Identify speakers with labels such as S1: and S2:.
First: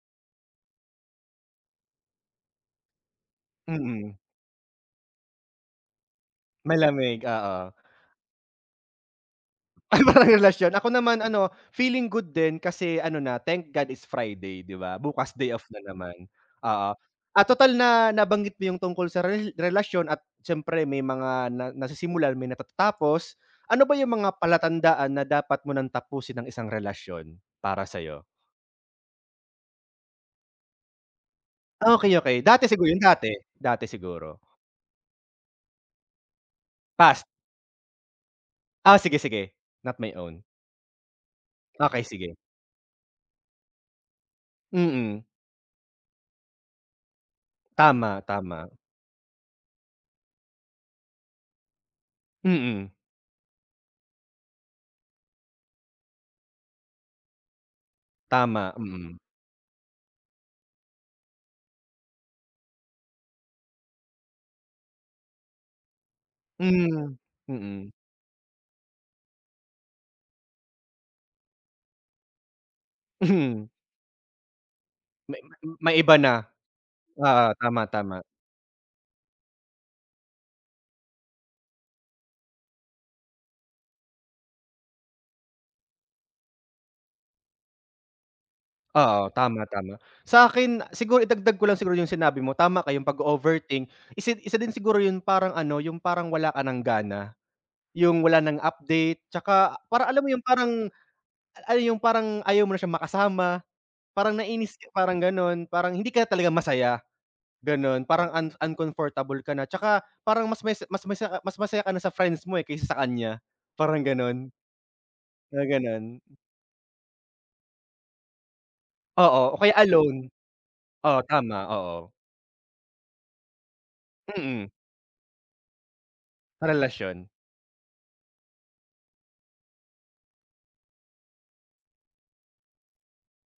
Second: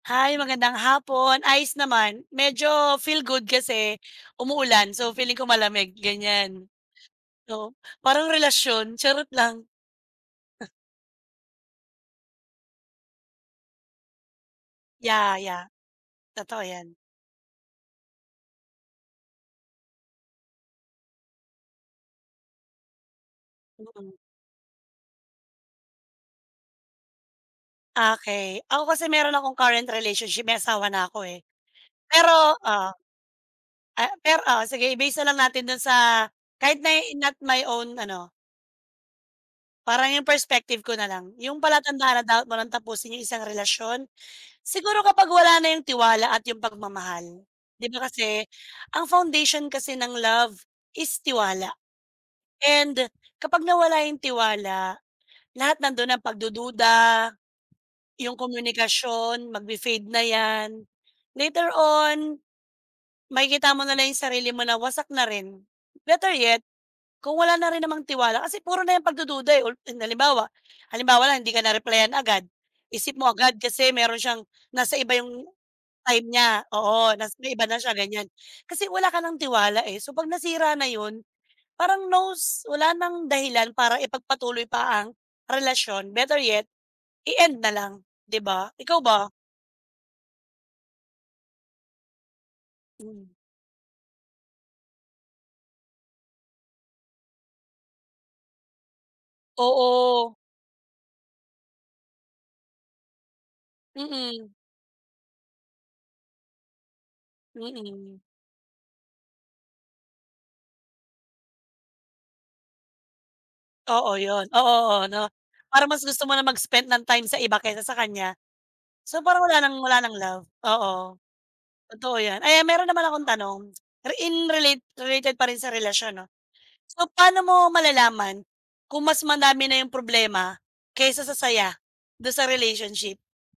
S1: Hi, magandang hapon ayos naman. Medyo feel good kasi
S2: Mm.
S1: umuulan, so feeling ko malamig, ganyan.
S2: Malamig, oo.
S1: So parang relasyon charot lang.
S2: Ay parang relasyon ako naman ano feeling good din kasi ano na thank God it's Friday di ba bukas
S1: yah,
S2: day off
S1: yah.
S2: na naman
S1: Totoo
S2: oo,
S1: 'yan
S2: at total na nabanggit mo yung tungkol sa rel relasyon at siyempre may mga na nasisimulan may natatatapos. Ano ba yung
S1: Mm.
S2: mga palatandaan na dapat mo ng tapusin ang isang relasyon para sayo?
S1: Okey. Ako kasi meron akong current relationship may asawa na ako, eh,
S2: Okey, okey.
S1: pero
S2: Dati siguro.
S1: ah,
S2: Yun dati, dati
S1: ah,
S2: siguro.
S1: pero oo sige i-base na lang natin dun sa kahit na
S2: Past.
S1: not my own ano
S2: Ah, sige sige not my
S1: Parang yung
S2: own.
S1: perspective ko nalang. Yung
S2: Okey
S1: palatandaan na
S2: sige.
S1: dapat mo ng tapusin yung isang relasyon? Siguro
S2: Mm.
S1: kapag wala na yung tiwala at yung pagmamahal. Di ba
S2: Tama,
S1: kasi
S2: tama.
S1: ang foundation kasi ng love is tiwala,
S2: Mm.
S1: and kapag nawala yung tiwala lahat nandun, ang pagdududa yung
S2: Tama, mm.
S1: komunikasyon magpi-fade na yan. Later on, makikita mo na lang 'yong sarili mo na wasak na rin. Better yet
S2: Mm,
S1: kung wala na rin
S2: mm.
S1: namang tiwala kasi puro na yang pagdududa, eh, ulti halimbawa halimbawa lang hindi ka na-replyan agad isip mo agad
S2: Mm.
S1: kasi meron siyang nasa iba
S2: Ma
S1: 'yong
S2: may iba
S1: time
S2: na.
S1: niya oo nas
S2: Oo.
S1: may iba na
S2: Tama,
S1: siya
S2: tama.
S1: ganyan kasi wala ka ng tiwala, eh, so pag nasira na 'yon parang nos wala nang dahilan para ipagpatuloy pa ang relasyon better yet i-end na lang 'di ba? Ikaw
S2: Oo
S1: ba?
S2: tama, tama. Sakin siguro idagdag ko lang siguro yung sinabi mo tama ka yung
S1: Mm.
S2: pag-o-overthink isa isa din siguro yung parang ano yung parang wala ka ng gana, yung wala ng update tsaka parang alam mo
S1: Oo.
S2: yung parang yung parang ayaw mo na siyang makasama, parang
S1: Mm.
S2: nainis parang ganon, parang hindi ka talaga masaya ganon
S1: Mm.
S2: parang an uncomfortable ka na tsaka parang mas masi mas masa ah, mas masaya ka na sa friends mo, eh, kaysa sa kanya parang
S1: Oo 'yon,
S2: ganon.
S1: oo, oo no
S2: Mga
S1: parang mas
S2: ganun.
S1: gusto mo na mag-spend ng time sa iba kaysa sa kanya. So
S2: Oo,
S1: parang wala
S2: okaya
S1: ng wala ng
S2: alone.
S1: love oo
S2: Oo tama, oo.
S1: totoo 'yan ayan meron naman akong tanong ri in
S2: Mm.
S1: relate related pa rin sa relasyon 'no. So
S2: Karelasyon.
S1: paano mo malalaman kung mas madami na 'yong problema kaysa sa saya do'n sa relationship?